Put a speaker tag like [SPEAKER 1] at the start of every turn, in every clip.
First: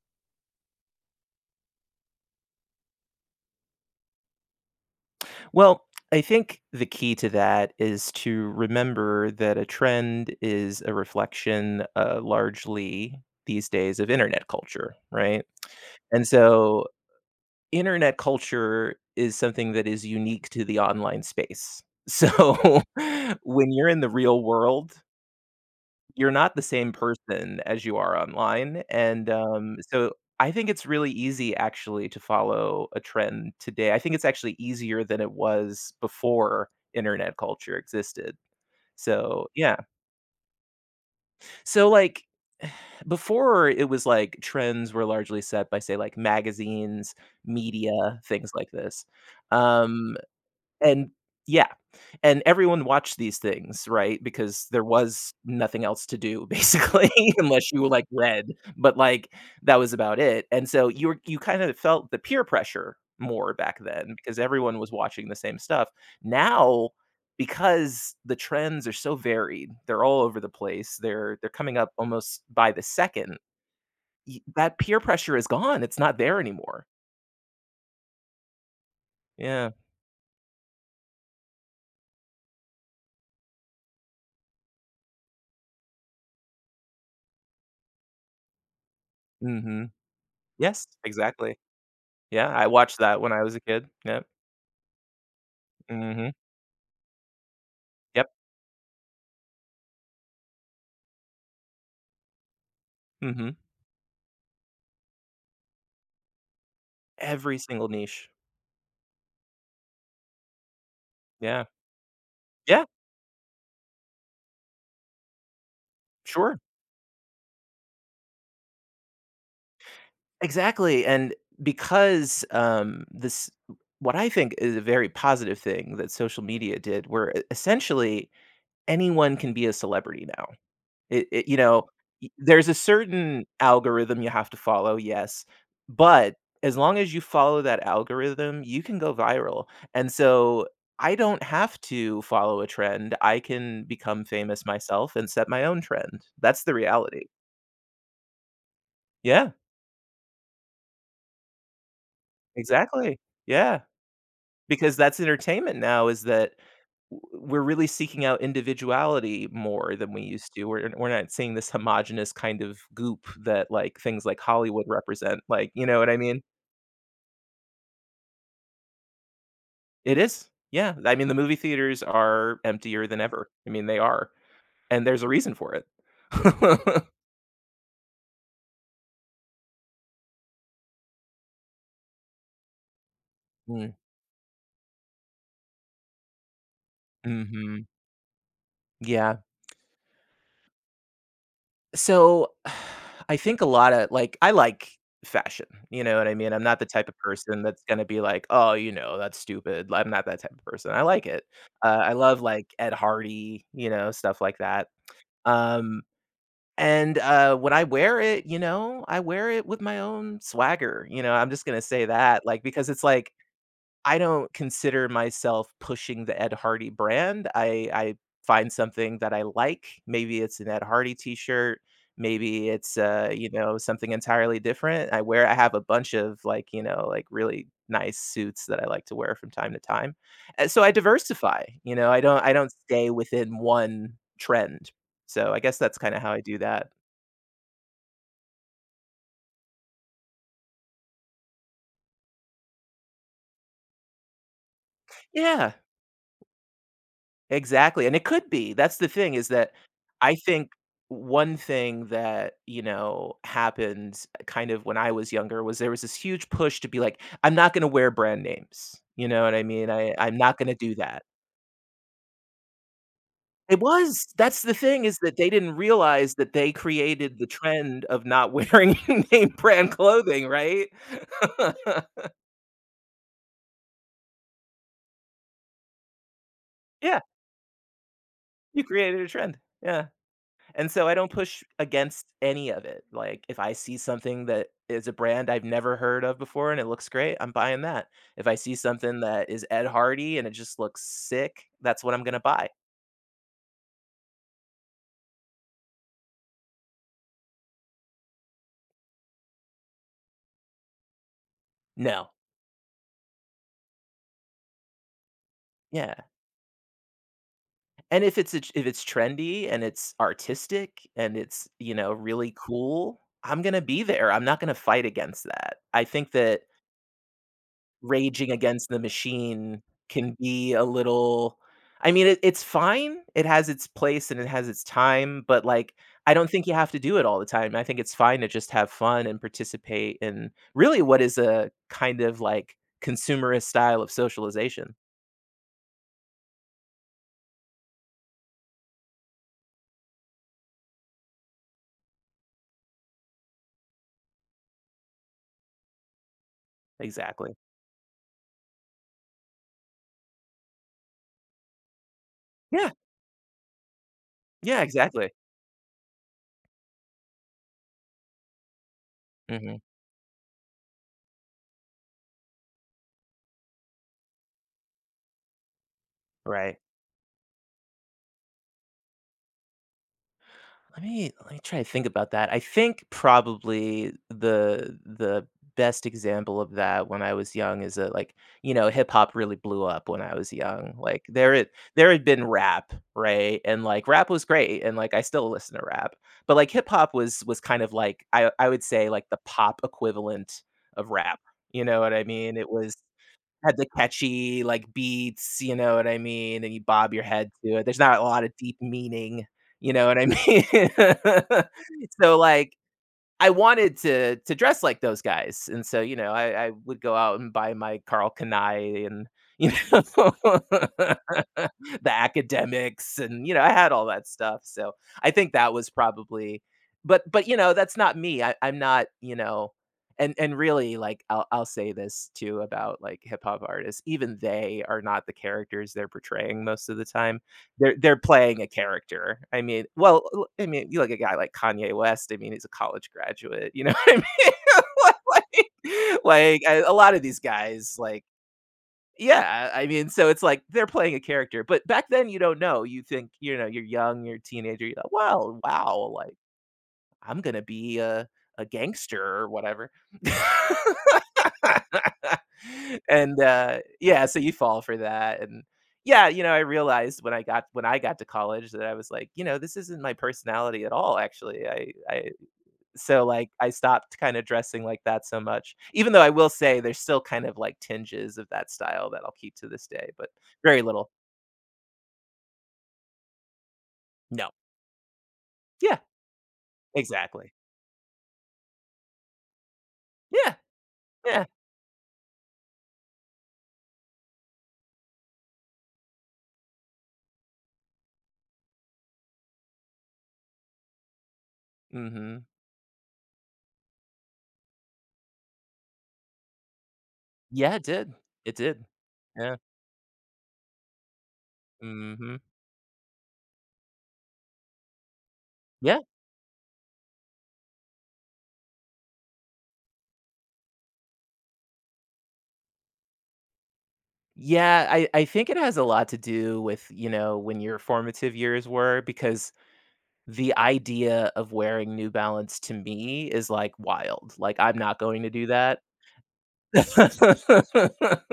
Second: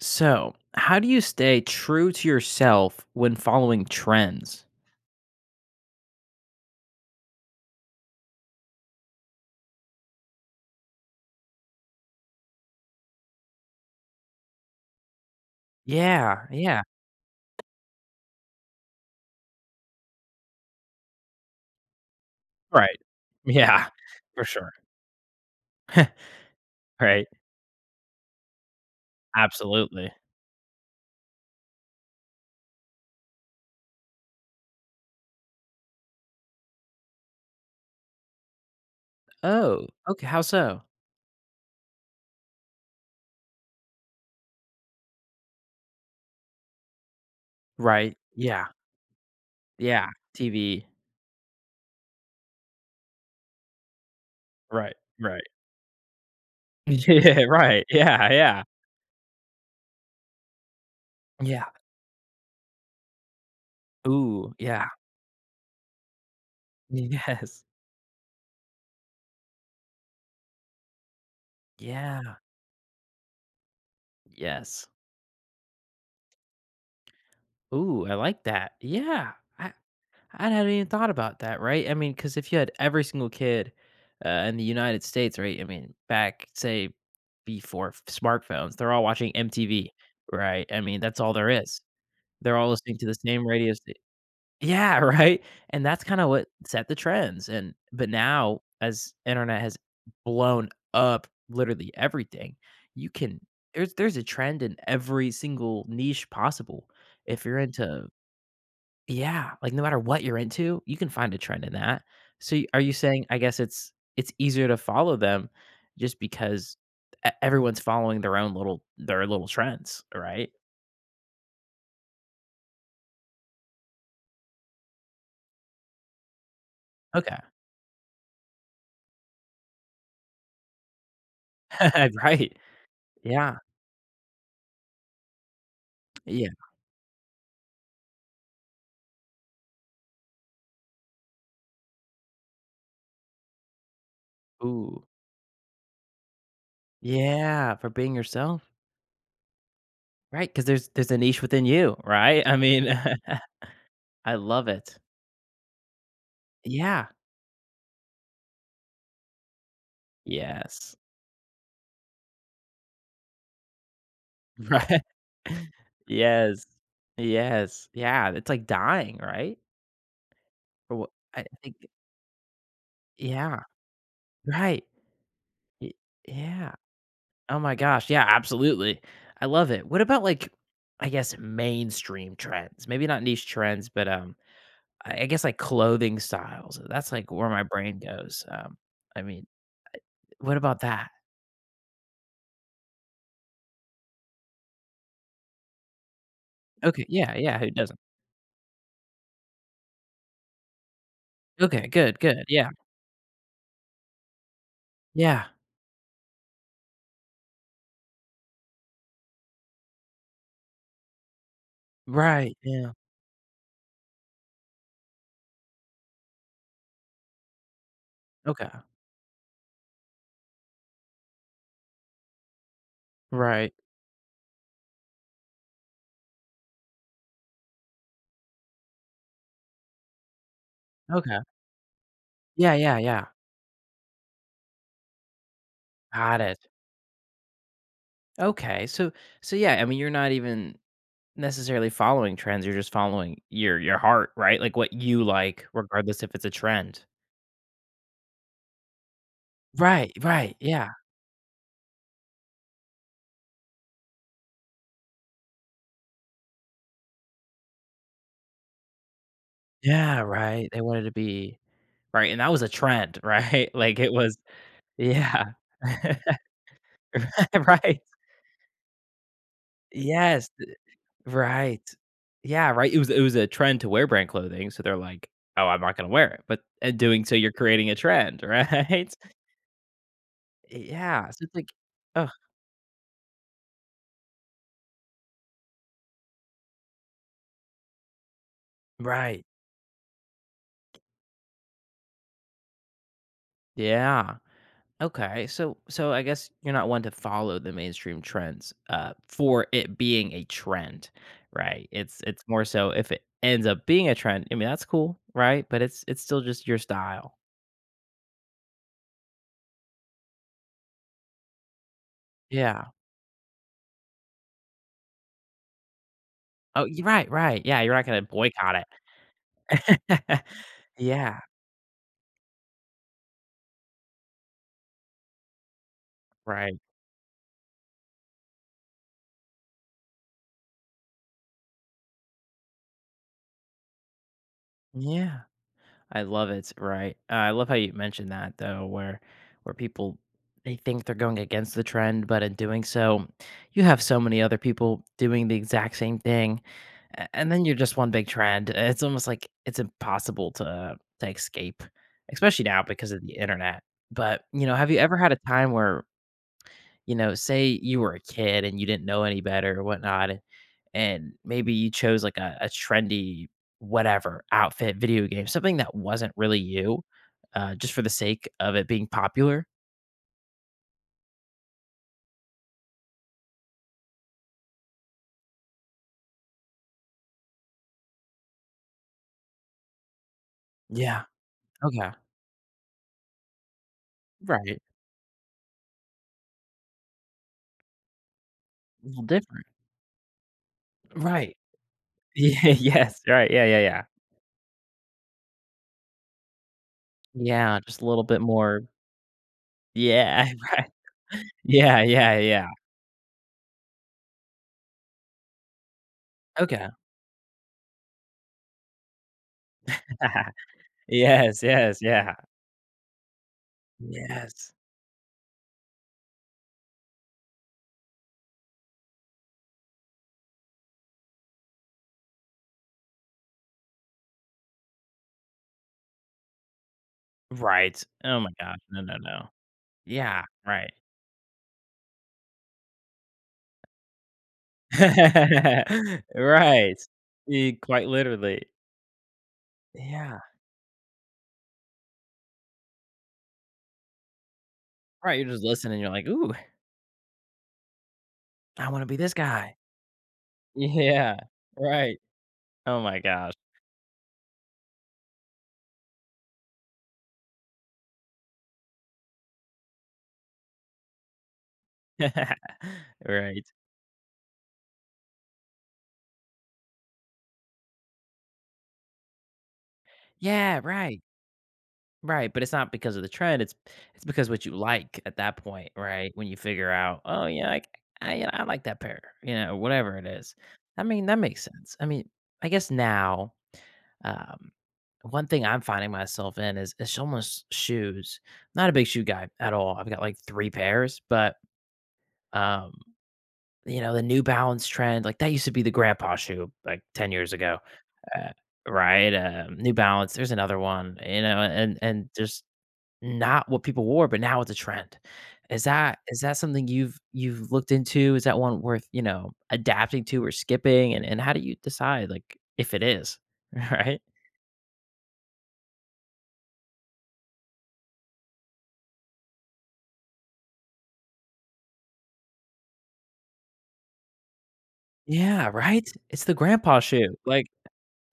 [SPEAKER 1] So, how do you stay true to yourself when following trends?
[SPEAKER 2] Well, I think the key to that is to remember that a trend is a reflection, largely these days of internet culture, right? And
[SPEAKER 1] Yeah, yeah.
[SPEAKER 2] so internet culture is something that is unique to the online space. So
[SPEAKER 1] Right.
[SPEAKER 2] when
[SPEAKER 1] Yeah,
[SPEAKER 2] you're in the real
[SPEAKER 1] for sure.
[SPEAKER 2] world, you're not the same
[SPEAKER 1] Right.
[SPEAKER 2] person as you are online, and,
[SPEAKER 1] Absolutely.
[SPEAKER 2] so I think it's really easy actually to follow a trend today. I think it's actually easier than it was before internet culture existed. So, yeah.
[SPEAKER 1] Oh, okay. How so?
[SPEAKER 2] So, like, before it was like trends were largely set by, say, like, magazines,
[SPEAKER 1] Right.
[SPEAKER 2] media, things
[SPEAKER 1] Yeah.
[SPEAKER 2] like this.
[SPEAKER 1] Yeah.
[SPEAKER 2] Um
[SPEAKER 1] TV.
[SPEAKER 2] and yeah, and everyone watched these things, right? Because there
[SPEAKER 1] Right.
[SPEAKER 2] was
[SPEAKER 1] Right.
[SPEAKER 2] nothing else to do basically
[SPEAKER 1] Yeah.
[SPEAKER 2] unless
[SPEAKER 1] Right.
[SPEAKER 2] you like
[SPEAKER 1] Yeah.
[SPEAKER 2] read,
[SPEAKER 1] Yeah.
[SPEAKER 2] but like that was about it. And so you kind
[SPEAKER 1] Yeah.
[SPEAKER 2] of felt the peer pressure more back then because
[SPEAKER 1] Ooh.
[SPEAKER 2] everyone
[SPEAKER 1] Yeah.
[SPEAKER 2] was watching the same stuff. Now,
[SPEAKER 1] Yes.
[SPEAKER 2] because the trends are so varied, they're all over the place. They're coming up
[SPEAKER 1] Yeah.
[SPEAKER 2] almost by the second. That
[SPEAKER 1] Yes.
[SPEAKER 2] peer pressure is gone. It's not there anymore.
[SPEAKER 1] Ooh. I like that. Yeah. I,
[SPEAKER 2] Yeah.
[SPEAKER 1] I hadn't even thought about that, right? I mean, because if you had every single kid in the United States, right? I mean, back say before smartphones, they're all watching
[SPEAKER 2] Mhm.
[SPEAKER 1] MTV, right? I
[SPEAKER 2] Yes,
[SPEAKER 1] mean, that's all there
[SPEAKER 2] exactly.
[SPEAKER 1] is.
[SPEAKER 2] Yeah,
[SPEAKER 1] They're
[SPEAKER 2] I
[SPEAKER 1] all listening
[SPEAKER 2] watched
[SPEAKER 1] to the
[SPEAKER 2] that when I
[SPEAKER 1] same
[SPEAKER 2] was a
[SPEAKER 1] radio.
[SPEAKER 2] kid. Yep.
[SPEAKER 1] Yeah, right. And that's kind of
[SPEAKER 2] Mhm.
[SPEAKER 1] what set the trends. And but
[SPEAKER 2] Yep.
[SPEAKER 1] now, as internet has blown up, literally everything, you can
[SPEAKER 2] Mhm.
[SPEAKER 1] there's a trend in every single niche possible. If
[SPEAKER 2] Every
[SPEAKER 1] you're
[SPEAKER 2] single
[SPEAKER 1] into
[SPEAKER 2] niche.
[SPEAKER 1] Yeah, like, no matter what you're into, you can find a trend
[SPEAKER 2] Yeah.
[SPEAKER 1] in that. So, y are
[SPEAKER 2] Yeah,
[SPEAKER 1] you saying I guess it's easier to follow them just
[SPEAKER 2] sure.
[SPEAKER 1] because e everyone's following their little trends, right?
[SPEAKER 2] Exactly, and because, this what I think is a very positive thing that social media did, where
[SPEAKER 1] Okay.
[SPEAKER 2] e essentially anyone can be a celebrity now. It you know, y
[SPEAKER 1] Right.
[SPEAKER 2] there's a certain
[SPEAKER 1] Yeah.
[SPEAKER 2] algorithm you have to follow, yes, but
[SPEAKER 1] Yeah.
[SPEAKER 2] as long as you follow that algorithm, you can go viral, and so I don't have to follow a trend, I can become famous
[SPEAKER 1] Ooh.
[SPEAKER 2] myself and set my own trend. That's the reality.
[SPEAKER 1] Yeah, for being yourself.
[SPEAKER 2] Yeah,
[SPEAKER 1] Right? Because there's a niche within you, right? I mean,
[SPEAKER 2] exactly. Yeah,
[SPEAKER 1] I love
[SPEAKER 2] because
[SPEAKER 1] it.
[SPEAKER 2] that's entertainment now is that
[SPEAKER 1] Yeah.
[SPEAKER 2] we're really seeking out individuality more than we used to. We're
[SPEAKER 1] Yes.
[SPEAKER 2] we're not seeing this homogenous kind of goop that like things like Hollywood
[SPEAKER 1] Right.
[SPEAKER 2] represent. Like, you know what I mean?
[SPEAKER 1] Yes. Yes. Yeah, it's like dying, right?
[SPEAKER 2] It is. Yeah.
[SPEAKER 1] Or wha
[SPEAKER 2] I mean, the
[SPEAKER 1] I
[SPEAKER 2] movie
[SPEAKER 1] think.
[SPEAKER 2] theaters are emptier than ever.
[SPEAKER 1] Yeah,
[SPEAKER 2] I mean, they are.
[SPEAKER 1] right.
[SPEAKER 2] And there's a reason for it.
[SPEAKER 1] Y yeah. Oh my gosh, yeah, absolutely. I love it. What about, like, I guess, mainstream trends? Maybe not niche trends,
[SPEAKER 2] Mm-hmm.
[SPEAKER 1] but, I guess, like, clothing styles. That's, like, where my brain goes. I
[SPEAKER 2] Yeah.
[SPEAKER 1] mean, what about that?
[SPEAKER 2] So, I think a lot of like, I like fashion, you know what I mean? I'm not the
[SPEAKER 1] Okay,
[SPEAKER 2] type of
[SPEAKER 1] yeah, yeah,
[SPEAKER 2] person
[SPEAKER 1] who
[SPEAKER 2] that's
[SPEAKER 1] doesn't?
[SPEAKER 2] gonna be like, "Oh, you know, that's stupid." Like, I'm not that type of person. I like it.
[SPEAKER 1] Okay,
[SPEAKER 2] I
[SPEAKER 1] good,
[SPEAKER 2] love,
[SPEAKER 1] good,
[SPEAKER 2] like,
[SPEAKER 1] yeah,
[SPEAKER 2] Ed Hardy, you know, stuff like that.
[SPEAKER 1] yeah,
[SPEAKER 2] Um, and, when I wear it, you know, I wear it with my own swagger, you know, I'm just gonna say that,
[SPEAKER 1] right,
[SPEAKER 2] like, because
[SPEAKER 1] yeah,
[SPEAKER 2] it's like I don't consider myself pushing the Ed Hardy brand. I
[SPEAKER 1] okay,
[SPEAKER 2] find something that I like. Maybe it's an Ed Hardy t-shirt, maybe it's, you
[SPEAKER 1] right,
[SPEAKER 2] know, something entirely different. I have a bunch of, like, you know, like, really nice suits that I like to wear from time to time. And so I
[SPEAKER 1] okay,
[SPEAKER 2] diversify, you know, I don't
[SPEAKER 1] yeah, yeah,
[SPEAKER 2] stay
[SPEAKER 1] yeah,
[SPEAKER 2] within one trend. So I guess that's kinda how
[SPEAKER 1] got
[SPEAKER 2] I
[SPEAKER 1] it.
[SPEAKER 2] do that.
[SPEAKER 1] Okay, so so, yeah, I mean, you're not even necessarily following trends, you're just following your heart, right? Like, what you like,
[SPEAKER 2] Yeah.
[SPEAKER 1] regardless if it's a trend.
[SPEAKER 2] Exactly, and it could be. That's the thing is that
[SPEAKER 1] Right,
[SPEAKER 2] I
[SPEAKER 1] right,
[SPEAKER 2] think
[SPEAKER 1] yeah.
[SPEAKER 2] one thing that, you know, happened kind of when I was younger was there was this huge push to be like, "I'm not gonna wear brand names." You know what I mean?
[SPEAKER 1] Yeah,
[SPEAKER 2] I'm not
[SPEAKER 1] right,
[SPEAKER 2] gonna
[SPEAKER 1] they
[SPEAKER 2] do
[SPEAKER 1] wanted to
[SPEAKER 2] that.
[SPEAKER 1] be right, and that was a trend, right?
[SPEAKER 2] It
[SPEAKER 1] Like, it
[SPEAKER 2] was.
[SPEAKER 1] was
[SPEAKER 2] That's the thing is that
[SPEAKER 1] yeah.
[SPEAKER 2] they didn't realize that they created the
[SPEAKER 1] Right.
[SPEAKER 2] trend of not wearing name brand clothing,
[SPEAKER 1] Yes,
[SPEAKER 2] right?
[SPEAKER 1] right. Yeah, right, it was a trend to wear brand clothing, so they're like, "Oh, I'm not gonna wear it," but in
[SPEAKER 2] Yeah,
[SPEAKER 1] doing so, you're creating a trend,
[SPEAKER 2] you
[SPEAKER 1] right?
[SPEAKER 2] created a trend. Yeah. And so I
[SPEAKER 1] Yeah,
[SPEAKER 2] don't
[SPEAKER 1] so it's
[SPEAKER 2] push
[SPEAKER 1] like
[SPEAKER 2] against
[SPEAKER 1] oh,
[SPEAKER 2] any of it. Like if I see something that is a brand I've never heard of before and it looks great, I'm buying that. If I see something
[SPEAKER 1] right.
[SPEAKER 2] that is Ed Hardy and it just looks sick, that's what I'm going to buy.
[SPEAKER 1] Yeah. Okay, so so I guess you're not one to follow the mainstream trends, for it being a trend, right? It's
[SPEAKER 2] No.
[SPEAKER 1] it's more so if it ends up being a trend. I mean, that's cool, right? But it's
[SPEAKER 2] Yeah.
[SPEAKER 1] it's still just your style.
[SPEAKER 2] And if it's trendy and it's artistic and it's, you know, really
[SPEAKER 1] Yeah.
[SPEAKER 2] cool, I'm going to be there. I'm not going to fight against that. I think that
[SPEAKER 1] Oh, you're right, right. Yeah, you're not gonna
[SPEAKER 2] raging
[SPEAKER 1] boycott
[SPEAKER 2] against the machine
[SPEAKER 1] it.
[SPEAKER 2] can be a
[SPEAKER 1] Yeah.
[SPEAKER 2] little I mean, it it's fine. It has its place and it has its time, but, like, I don't think you
[SPEAKER 1] Right.
[SPEAKER 2] have to do it all the time. I think it's fine to just have fun and participate in really what is a kind of, like, consumerist style of socialization.
[SPEAKER 1] Yeah. I love it, right? I love how you mentioned that though, where people they think they're going against the trend, but in doing so, you have so many other people doing the exact same thing, and
[SPEAKER 2] Exactly.
[SPEAKER 1] then you're just one big trend. It's almost like it's impossible to escape, especially now
[SPEAKER 2] Yeah.
[SPEAKER 1] because of the internet. But you know,
[SPEAKER 2] Yeah,
[SPEAKER 1] have you ever had
[SPEAKER 2] exactly.
[SPEAKER 1] a time where you know, say you were a kid and you didn't know any better or
[SPEAKER 2] Mhm.
[SPEAKER 1] whatnot, and maybe you chose like a trendy whatever outfit video game something that wasn't really
[SPEAKER 2] Right.
[SPEAKER 1] you just for the sake of it being popular.
[SPEAKER 2] Let me try to think about that. I think probably the best example of that when I was young is that like, you know, hip hop really blew up when I was young.
[SPEAKER 1] Yeah.
[SPEAKER 2] Like
[SPEAKER 1] Okay.
[SPEAKER 2] there had been rap, right? And like rap was
[SPEAKER 1] Right.
[SPEAKER 2] great and like I still listen to rap. But like hip hop was kind of like I would
[SPEAKER 1] A
[SPEAKER 2] say
[SPEAKER 1] little
[SPEAKER 2] like the
[SPEAKER 1] different.
[SPEAKER 2] pop equivalent of rap.
[SPEAKER 1] Right.
[SPEAKER 2] You know what I mean?
[SPEAKER 1] Yeah.
[SPEAKER 2] It was
[SPEAKER 1] Yes, right. Yeah,
[SPEAKER 2] had
[SPEAKER 1] yeah,
[SPEAKER 2] the
[SPEAKER 1] yeah.
[SPEAKER 2] catchy, like, beats, you know what I mean, and you bob your head to
[SPEAKER 1] Yeah,
[SPEAKER 2] it. There's
[SPEAKER 1] just a
[SPEAKER 2] not a
[SPEAKER 1] little bit
[SPEAKER 2] lot of deep
[SPEAKER 1] more.
[SPEAKER 2] meaning, you know what I
[SPEAKER 1] Yeah.
[SPEAKER 2] mean?
[SPEAKER 1] Right. Yeah, yeah,
[SPEAKER 2] So,
[SPEAKER 1] yeah.
[SPEAKER 2] like, I wanted to dress like those guys, and so, you know, I
[SPEAKER 1] Okay.
[SPEAKER 2] would go out and buy my Carl Kanai and, you know,
[SPEAKER 1] Yes,
[SPEAKER 2] the
[SPEAKER 1] yes, yeah.
[SPEAKER 2] academics, and, you know, I had all that stuff,
[SPEAKER 1] Yes,
[SPEAKER 2] so I think that was probably you know, that's not me, I'm not, you know and really, like, I'll say this too about, like, hip hop artists, even they are not the characters they're portraying most of the time. They're
[SPEAKER 1] right.
[SPEAKER 2] they're
[SPEAKER 1] Oh my
[SPEAKER 2] playing a
[SPEAKER 1] gosh. No, no,
[SPEAKER 2] character.
[SPEAKER 1] no.
[SPEAKER 2] I mean, well,
[SPEAKER 1] Yeah,
[SPEAKER 2] l I mean,
[SPEAKER 1] right.
[SPEAKER 2] you look at a guy like Kanye West, I mean, he's a college graduate, you know what I mean? Like like, a
[SPEAKER 1] Right.
[SPEAKER 2] lot of these guys,
[SPEAKER 1] Quite
[SPEAKER 2] like
[SPEAKER 1] literally.
[SPEAKER 2] yeah, I mean, so
[SPEAKER 1] Yeah.
[SPEAKER 2] it's like they're playing a character, but back then you don't know. You think, you know, you're young, you're a teenager, you're like,
[SPEAKER 1] Right, you're
[SPEAKER 2] "Well,
[SPEAKER 1] just listening, you're
[SPEAKER 2] wow,
[SPEAKER 1] like,
[SPEAKER 2] like,
[SPEAKER 1] "Ooh,
[SPEAKER 2] I'm gonna be a
[SPEAKER 1] I wanna be
[SPEAKER 2] gangster
[SPEAKER 1] this
[SPEAKER 2] or
[SPEAKER 1] guy."
[SPEAKER 2] whatever."
[SPEAKER 1] Yeah, right. Oh my
[SPEAKER 2] and
[SPEAKER 1] gosh.
[SPEAKER 2] yeah, so you fall for that and yeah, you know, I realized when I got to college that I was like, you know, this isn't my personality at all actually. I so like
[SPEAKER 1] Right.
[SPEAKER 2] I stopped kind of dressing like that so much. Even though I will say there's still kind of like tinges of that style that I'll keep to this day, but
[SPEAKER 1] Yeah,
[SPEAKER 2] very little.
[SPEAKER 1] right, right, but it's not because of the trend, it's because
[SPEAKER 2] No.
[SPEAKER 1] what you like at that point,
[SPEAKER 2] Yeah,
[SPEAKER 1] right? When you figure out, "Oh,
[SPEAKER 2] exactly.
[SPEAKER 1] yeah, I you know, I like that pair," you know, whatever it is.
[SPEAKER 2] Yeah.
[SPEAKER 1] I mean, that
[SPEAKER 2] Yeah.
[SPEAKER 1] makes sense. I mean, I guess now, um, one thing I'm finding myself in is almost shoes. Not a big shoe guy at all. I've got, like, 3 pairs, but,
[SPEAKER 2] Mhm.
[SPEAKER 1] um. You know, the New Balance trend, like, that used to be the grandpa shoe, like, 10 years
[SPEAKER 2] Yeah,
[SPEAKER 1] ago,
[SPEAKER 2] it did.
[SPEAKER 1] uh,
[SPEAKER 2] It did.
[SPEAKER 1] right?
[SPEAKER 2] Yeah.
[SPEAKER 1] New Balance, there's another one, you know, and
[SPEAKER 2] Mhm.
[SPEAKER 1] just not what people wore, but now it's a trend. Is
[SPEAKER 2] Yeah.
[SPEAKER 1] that is that something you've looked into? Is that one worth, you know, adapting to or skipping? And how do you decide, like, if it is, right?
[SPEAKER 2] Yeah, I think it has a lot to do with, you know, when your formative years were, because the idea of wearing New Balance to me is like wild. Like, I'm not going to do
[SPEAKER 1] Yeah,
[SPEAKER 2] that.
[SPEAKER 1] right? It's the grandpa shoe, like,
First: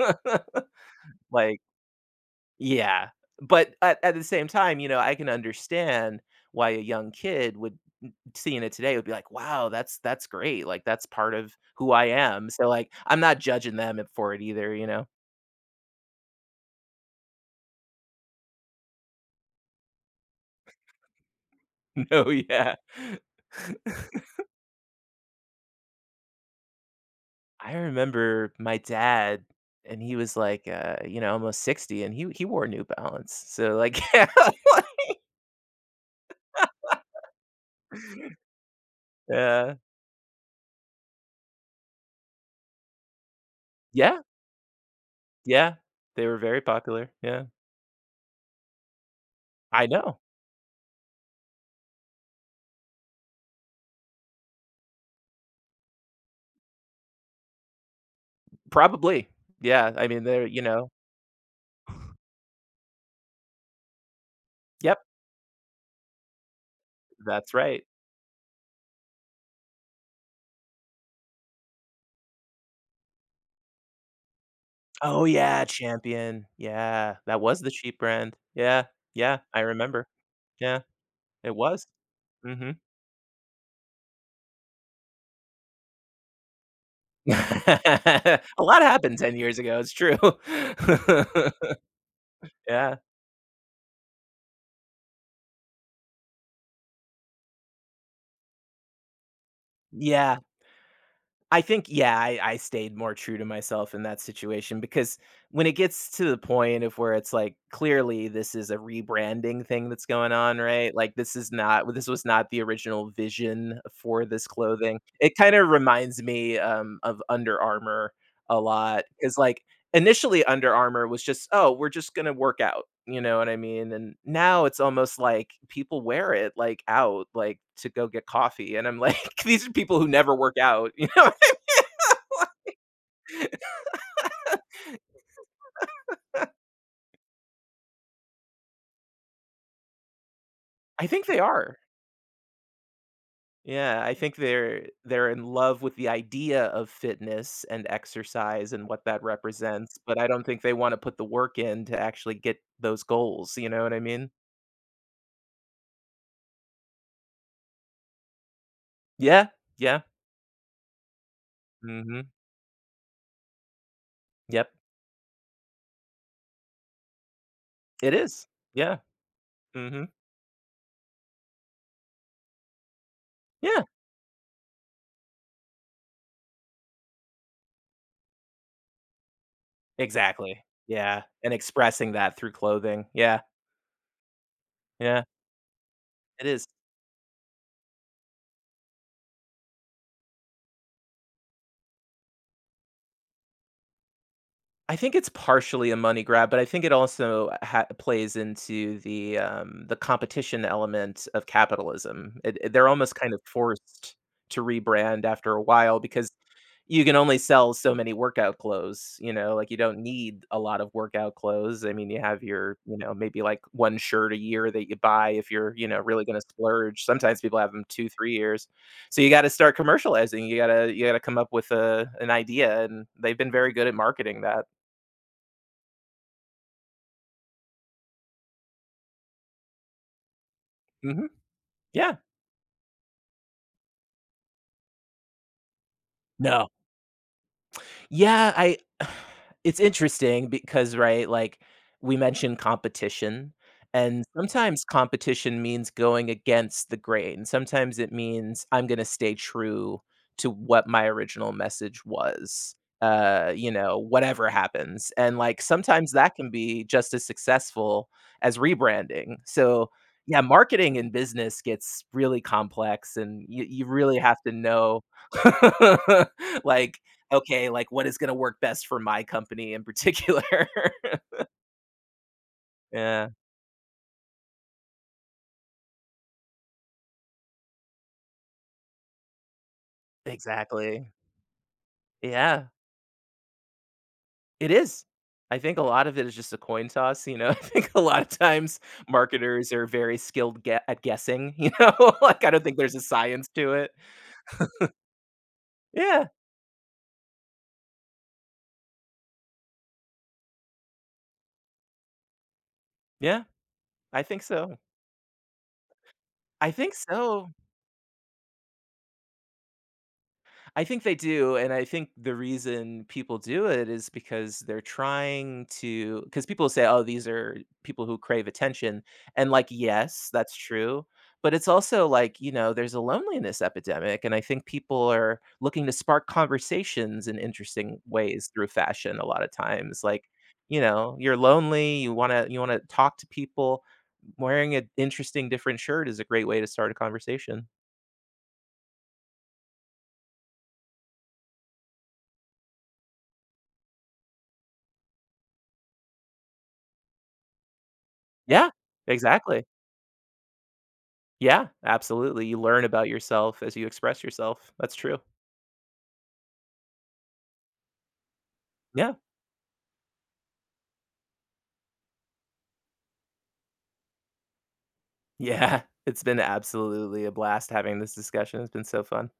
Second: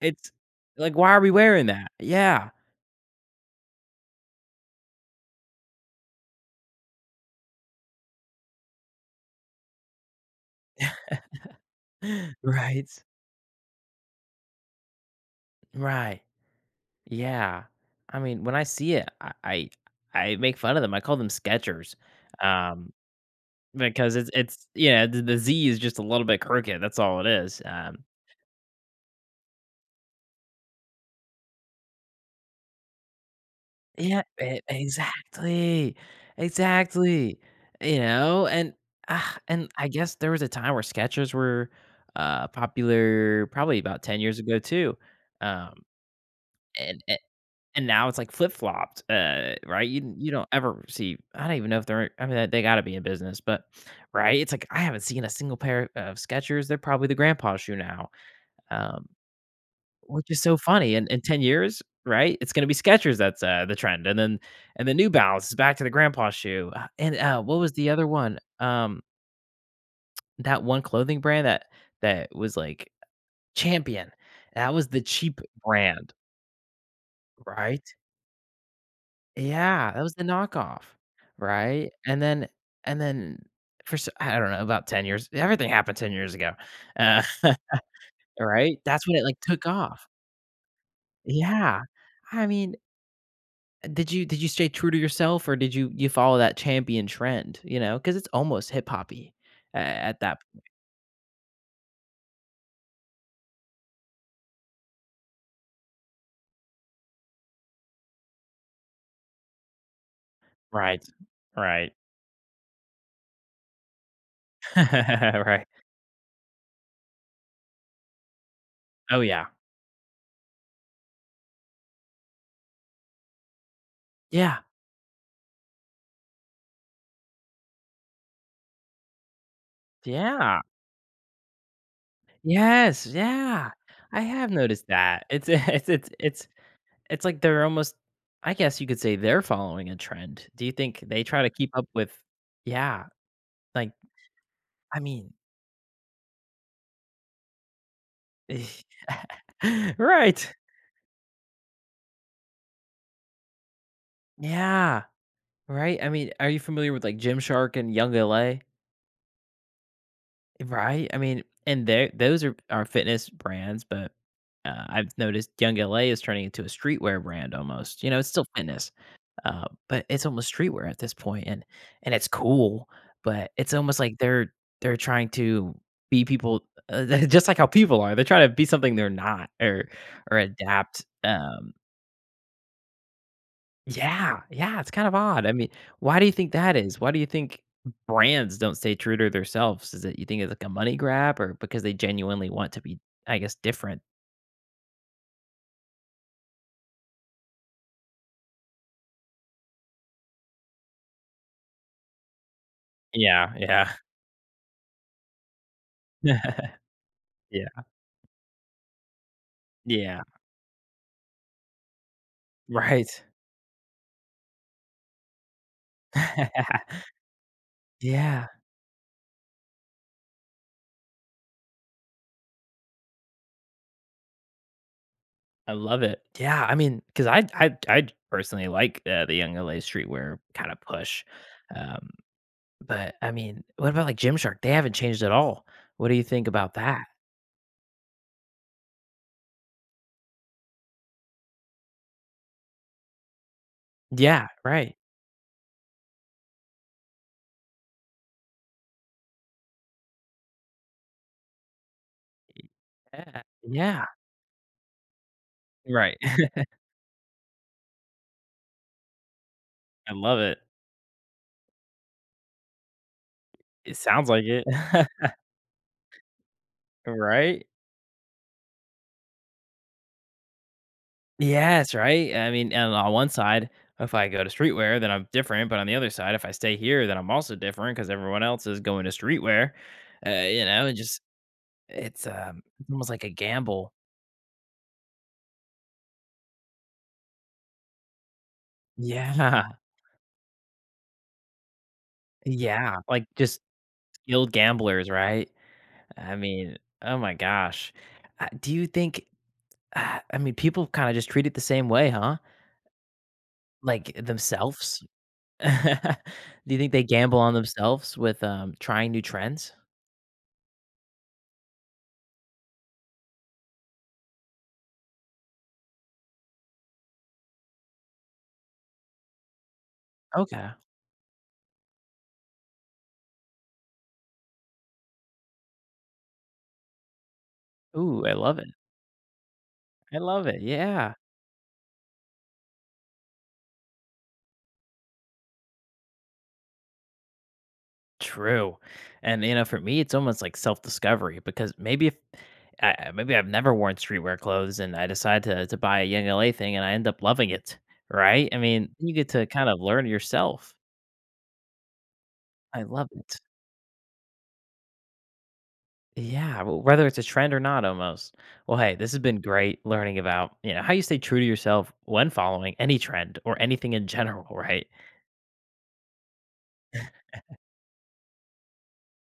[SPEAKER 1] it's like, why are we
[SPEAKER 2] Like,
[SPEAKER 1] wearing that? Yeah.
[SPEAKER 2] yeah. But at the same time, you know, I can understand why a young kid would seeing it today would be like, wow, that's great. Like that's part of who I am. So
[SPEAKER 1] Right.
[SPEAKER 2] like I'm not judging them for it either, you know.
[SPEAKER 1] Right. Yeah. I mean, when I see it, I I make fun of them. I call them Skechers,
[SPEAKER 2] No, yeah.
[SPEAKER 1] um, because it's yeah, the Z is just a little bit crooked. That's all it is.
[SPEAKER 2] I remember my dad, and he was like, you know, almost 60, and he wore New Balance. So like,
[SPEAKER 1] Yeah,
[SPEAKER 2] yeah,
[SPEAKER 1] exactly, exactly. You know, and ah, and
[SPEAKER 2] uh,
[SPEAKER 1] I guess there was a time where Skechers were popular, probably about ten
[SPEAKER 2] yeah,
[SPEAKER 1] years ago too. Um,
[SPEAKER 2] yeah, they were very
[SPEAKER 1] and.
[SPEAKER 2] popular. Yeah,
[SPEAKER 1] And now it's, like, flip-flopped,
[SPEAKER 2] I
[SPEAKER 1] right? You
[SPEAKER 2] know,
[SPEAKER 1] you don't ever see I don't even know if they're I mean, they gotta be in business, but right? It's like, I haven't seen a single pair of Skechers, they're probably the grandpa shoe now, um,
[SPEAKER 2] probably. Yeah, I mean,
[SPEAKER 1] which is
[SPEAKER 2] they're
[SPEAKER 1] so
[SPEAKER 2] you know,
[SPEAKER 1] funny, and in 10 years, right, it's gonna be Skechers that's, the trend, and then and the
[SPEAKER 2] yep,
[SPEAKER 1] New Balance is back to the grandpa shoe, and,
[SPEAKER 2] that's
[SPEAKER 1] what was
[SPEAKER 2] right.
[SPEAKER 1] the other one? That one clothing brand that was, like, Champion, that was the
[SPEAKER 2] Oh
[SPEAKER 1] cheap
[SPEAKER 2] yeah,
[SPEAKER 1] brand,
[SPEAKER 2] Champion. Yeah, that was the
[SPEAKER 1] right?
[SPEAKER 2] cheap brand. Yeah, yeah, I
[SPEAKER 1] Yeah, that
[SPEAKER 2] remember.
[SPEAKER 1] was the
[SPEAKER 2] Yeah,
[SPEAKER 1] knockoff,
[SPEAKER 2] it was.
[SPEAKER 1] right?
[SPEAKER 2] Hmm.
[SPEAKER 1] And then for s I don't know, about 10 years everything happened 10 years ago, uh,
[SPEAKER 2] A
[SPEAKER 1] right?
[SPEAKER 2] lot
[SPEAKER 1] That's when
[SPEAKER 2] happened
[SPEAKER 1] it,
[SPEAKER 2] 10
[SPEAKER 1] like,
[SPEAKER 2] years
[SPEAKER 1] took
[SPEAKER 2] ago. It's
[SPEAKER 1] off.
[SPEAKER 2] true.
[SPEAKER 1] Yeah. I mean,
[SPEAKER 2] yeah.
[SPEAKER 1] did you stay true to yourself or did you follow that champion trend, you know, because it's almost hip hoppy a at that.
[SPEAKER 2] Yeah. I think I stayed more true to myself in that situation because when it gets to the point of where it's like clearly this is a rebranding thing that's going on, right?
[SPEAKER 1] Right,
[SPEAKER 2] Like this is
[SPEAKER 1] right,
[SPEAKER 2] not this was not the original vision for this clothing. It kind
[SPEAKER 1] right.
[SPEAKER 2] of reminds me of Under Armour a lot
[SPEAKER 1] Oh,
[SPEAKER 2] because
[SPEAKER 1] yeah.
[SPEAKER 2] like initially Under Armour was just oh we're just gonna work out, you know what I mean? And
[SPEAKER 1] Yeah,
[SPEAKER 2] now it's almost like people wear it like out like to go get coffee and I'm like these are people who never work
[SPEAKER 1] yeah.
[SPEAKER 2] out you know
[SPEAKER 1] Yes, yeah. I have noticed that. It's it's it's. It's like they're almost I guess you could say they're following a trend. Do you think
[SPEAKER 2] I
[SPEAKER 1] they
[SPEAKER 2] think they
[SPEAKER 1] try to keep
[SPEAKER 2] are.
[SPEAKER 1] up with yeah, like,
[SPEAKER 2] Yeah, I think they're
[SPEAKER 1] I
[SPEAKER 2] they're
[SPEAKER 1] mean
[SPEAKER 2] in love with the idea of fitness and exercise and what that represents, but I don't
[SPEAKER 1] right.
[SPEAKER 2] think they wanna put the work in to actually get those goals, you know what I mean?
[SPEAKER 1] Yeah, right? I mean, are you familiar with, like, Gymshark and Young LA?
[SPEAKER 2] Yeah, yeah,
[SPEAKER 1] Right? I mean, and there
[SPEAKER 2] mhm,
[SPEAKER 1] those are fitness brands, but,
[SPEAKER 2] yep,
[SPEAKER 1] I've noticed Young LA is turning into a streetwear brand almost, you
[SPEAKER 2] it
[SPEAKER 1] know, it's still
[SPEAKER 2] is.
[SPEAKER 1] fitness.
[SPEAKER 2] Yeah,
[SPEAKER 1] But
[SPEAKER 2] mhm,
[SPEAKER 1] it's almost streetwear at this point, and it's cool, but it's
[SPEAKER 2] yeah,
[SPEAKER 1] almost like they're trying to be people, just like how people are. They're trying to be something they're not, or
[SPEAKER 2] exactly,
[SPEAKER 1] adapt.
[SPEAKER 2] yeah, and expressing that through clothing, yeah,
[SPEAKER 1] Yeah, yeah, it's kind of
[SPEAKER 2] yeah,
[SPEAKER 1] odd. I mean, why do you
[SPEAKER 2] it
[SPEAKER 1] think
[SPEAKER 2] is.
[SPEAKER 1] that is? Why do you think brands don't stay true to themselves? Is it you think it's like a money grab, or because they genuinely want to be, I guess, different?
[SPEAKER 2] I think it's partially a money grab, but I think it also ha plays into the competition element of capitalism. It they're almost kind of
[SPEAKER 1] Yeah, yeah,
[SPEAKER 2] forced to rebrand after a while because you can only
[SPEAKER 1] yeah,
[SPEAKER 2] sell so many workout clothes, you know, like, you don't
[SPEAKER 1] yeah.
[SPEAKER 2] need a lot of workout clothes. I mean, you have your, you know,
[SPEAKER 1] Right.
[SPEAKER 2] maybe, like, 1 shirt a year that you buy if you're, you know, really gonna splurge. Sometimes people have them 2, 3
[SPEAKER 1] Yeah.
[SPEAKER 2] years. So, you gotta start commercializing. You gotta come up with a an idea, and they've been very good at marketing that.
[SPEAKER 1] I love it. Yeah, I mean, because I I personally like the young LA streetwear kind of push,
[SPEAKER 2] Mhm.
[SPEAKER 1] um,
[SPEAKER 2] Yeah.
[SPEAKER 1] but I mean, what about like Gymshark? They haven't changed at all. What do you think
[SPEAKER 2] No,
[SPEAKER 1] about that?
[SPEAKER 2] yeah, I it's interesting because, right, like, we mentioned competition, and
[SPEAKER 1] Yeah,
[SPEAKER 2] sometimes
[SPEAKER 1] right.
[SPEAKER 2] competition means going against the grain. Sometimes it means I'm gonna stay true to what my original message was,
[SPEAKER 1] Yeah,
[SPEAKER 2] you know,
[SPEAKER 1] yeah,
[SPEAKER 2] whatever happens, and, like, sometimes
[SPEAKER 1] right.
[SPEAKER 2] that can be just as successful as rebranding. So,
[SPEAKER 1] I love
[SPEAKER 2] yeah,
[SPEAKER 1] it.
[SPEAKER 2] marketing in business gets really complex, and you
[SPEAKER 1] It
[SPEAKER 2] really
[SPEAKER 1] sounds
[SPEAKER 2] have
[SPEAKER 1] like
[SPEAKER 2] to
[SPEAKER 1] it,
[SPEAKER 2] know, like,
[SPEAKER 1] right?
[SPEAKER 2] "Okay, like, what is gonna work best for my company in particular?"
[SPEAKER 1] Yes, right. I mean, and on one
[SPEAKER 2] Yeah,
[SPEAKER 1] side, if I go to streetwear, then I'm different. But on the other side, if I stay here, then I'm also different because everyone else is going to streetwear. You know, it
[SPEAKER 2] exactly.
[SPEAKER 1] just
[SPEAKER 2] Yeah,
[SPEAKER 1] it's almost like a gamble.
[SPEAKER 2] it is. I think a lot of it is just a coin toss, you know? I think a lot of times
[SPEAKER 1] Yeah,
[SPEAKER 2] marketers are very skilled gue at guessing, you know? Like, I don't think there's
[SPEAKER 1] yeah,
[SPEAKER 2] a
[SPEAKER 1] like,
[SPEAKER 2] science
[SPEAKER 1] just
[SPEAKER 2] to it.
[SPEAKER 1] skilled gamblers, right?
[SPEAKER 2] Yeah,
[SPEAKER 1] I mean, oh my gosh. Do you think I mean, people kinda just treat it the same way, huh?
[SPEAKER 2] yeah,
[SPEAKER 1] Like,
[SPEAKER 2] I think so.
[SPEAKER 1] themselves? Do
[SPEAKER 2] I
[SPEAKER 1] you think
[SPEAKER 2] think
[SPEAKER 1] they gamble
[SPEAKER 2] so.
[SPEAKER 1] on themselves with, trying new trends?
[SPEAKER 2] I think they do, and I think the reason people do it is because they're trying to because people say, "Oh, these are people who crave attention." And like, yes, that's
[SPEAKER 1] Okay.
[SPEAKER 2] true, but it's also like, you know, there's a loneliness epidemic, and I think people are looking to spark conversations in interesting
[SPEAKER 1] Ooh, I
[SPEAKER 2] ways
[SPEAKER 1] love
[SPEAKER 2] through
[SPEAKER 1] it.
[SPEAKER 2] fashion a lot of times.
[SPEAKER 1] I
[SPEAKER 2] Like,
[SPEAKER 1] love it,
[SPEAKER 2] you
[SPEAKER 1] yeah.
[SPEAKER 2] know, you're lonely, you want to talk to people. Wearing an interesting different shirt is a great way to start a conversation.
[SPEAKER 1] True. And, you know, for me, it's almost like self-discovery because maybe if maybe I've never worn streetwear clothes and I decide to buy a Young LA thing and I end up loving it, right? I
[SPEAKER 2] Yeah,
[SPEAKER 1] mean, you get to
[SPEAKER 2] exactly.
[SPEAKER 1] kind of learn yourself.
[SPEAKER 2] Yeah, absolutely. You
[SPEAKER 1] I
[SPEAKER 2] learn
[SPEAKER 1] love
[SPEAKER 2] about
[SPEAKER 1] it.
[SPEAKER 2] yourself as you express yourself. That's true.
[SPEAKER 1] Yeah, whether it's a trend or not, almost. Well, hey, this
[SPEAKER 2] Yeah.
[SPEAKER 1] has been great learning about, you know, how you stay true to yourself when following any trend or anything in general, right?
[SPEAKER 2] Yeah. It's been absolutely a blast having this discussion. It's been so fun.